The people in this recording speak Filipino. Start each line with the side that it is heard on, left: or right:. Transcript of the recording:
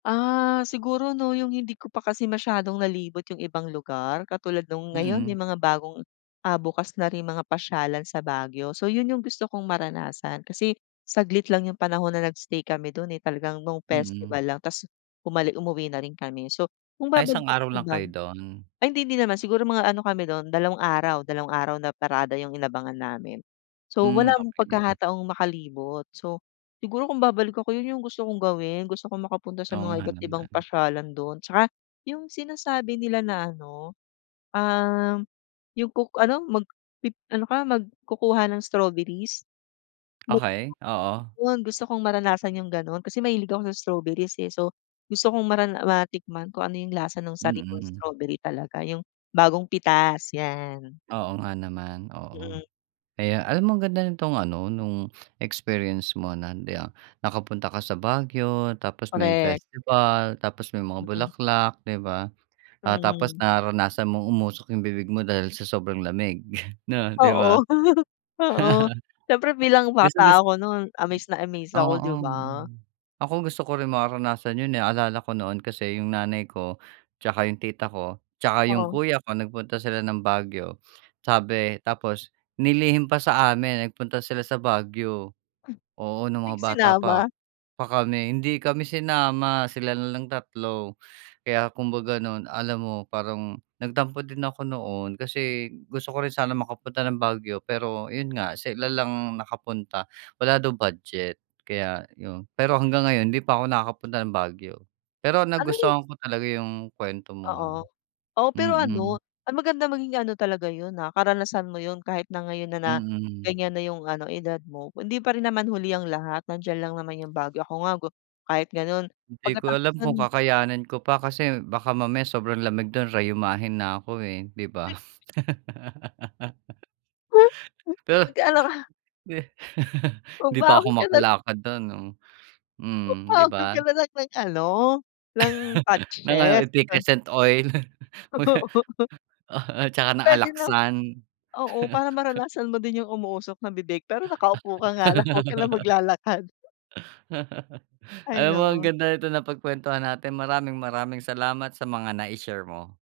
left: Ah, siguro 'no yung hindi ko pa kasi masyadong nalibot yung ibang lugar katulad nung ngayon
right: Mm.
left: yung mga bagong, ah, bukas na rin mga pasyalan sa Baguio. So, 'yon yung gusto kong maranasan kasi saglit lang yung panahon na nag-stay kami do'n, eh, talagang nung
right: Mm.
left: festival lang tapos bumalik umuwi na rin kami. So, kung
right: Ay, isang
left: babalik ako
right: araw
left: sa
right: lang kayo
left: Baguio
right: do'n?
left: ay hindi din naman siguro mga ano kami do'n dalawang araw, dalawang araw na parada yung inabangan namin. So,
right: Hmm,
left: wala
right: okey.
left: pagkakataong makalibot, so siguro kung babalik ako, yun yung gusto kong gawin gusto kong makapunta sa
right: Oo
left: mga
right: nga
left: iba't ibang
right: naman.
left: pasyalan do'n. Tsaka yung sinasabi nila na ano, ah, yung kuk ano magpi ano ka mag kukuha ng strawberries, mag
right: Okey, oo.
left: 'yon gusto kong maranasan yung gano'n kasi mahilig ako sa strawberries, eh. So, gusto kong marana matikman kung ano yung lasa ng sarili mong
right: Mm.
left: strawberry talaga, yung bagong pitas 'yan.
right: Oo nga naman, oo.
left: Mhm.
right: Kaya, alam mo ang ganda nitong ano, nung experience mo na, ah, nakapunta ka sa Baguio, tapos may
left: Correct.
right: festival, tapos may mga
left: Mhm.
right: bulaklak, di ba? Ah, tapos
left: Mhm.
right: naranasan mong umusok yung bibig mo dahil sa sobrang lamig, 'no, 'di ba?
left: Oo, oo, siyempre bilang
right: Gustong-gus
left: bata ako no'n amaze na amaze ako,
right: oo.
left: di ba?
right: Ako gusto ko rin mararanasan yo'n, eh, naalala ko noon kasi yung nanay ko, tsaka yung tita ko, tsaka yung
left: Oh.
right: kuya ko, nagpunta sila ng Baguio, sabi tapos nilihim pa sa amin nagpunta sila sa Baguio. Oo, nung
left: Hmm.
right: mga bata pa a
left: Sinama.
right: pa kami hindi kami sinama sila nalang 3. Kaya kumbaga noon, alam mo parang nagtampo din ako noon kasi gusto ko rin sana makapunta ng Baguio pero 'yon nga sila lang nakapunta wala daw budget kaya 'yon. Pero hanggang ngayon hindi pa ako nakakapunta ng Baguio pero
left: Ano yung
right: nagustuhan ko talaga yung kuwento mo
left: Oo,
right: ha,
left: oo pero ano
right: mm.
left: maganda maging ano talaga 'yon, ah. Karanasan mo 'yon kahit na ngayon na na
right: Mm.
left: gan'yan na yung ano edad mo hindi pa rin naman huli ang lahat nandiyan lang naman yung Baguio. Ako nga kahit gano'n
right: Di ko
left: pagkatapos
right: alam kung
left: nun
right: kakayanin ko pa kasi baka mamaya sobrang lamig dun rayumahin na ako, eh, di ba? Pero.
left: Mag-aano ka.
right: Hindi pa
left: Magbaon
right: ako
left: ka na.
right: makalakad dun 'no? Mhm, di
left: Magbaon
right: ba?
left: kana lang ng ano ng
right: Nang ano?
left: patches.
right: Efficascent oil? Mag ah, oh, tsaka ng
left: Puwede na.
right: Alaxan.
left: Oo para maranasan mo din yung umuusok ng bibig pero nakaupo ka nga lang, 'wag ka na maglalakad. Hay
right: Alam mo ang
left: naku.
right: ganda nitong napagkwentuhan natin. Maraming, maraming salamat sa mga nai-share mo.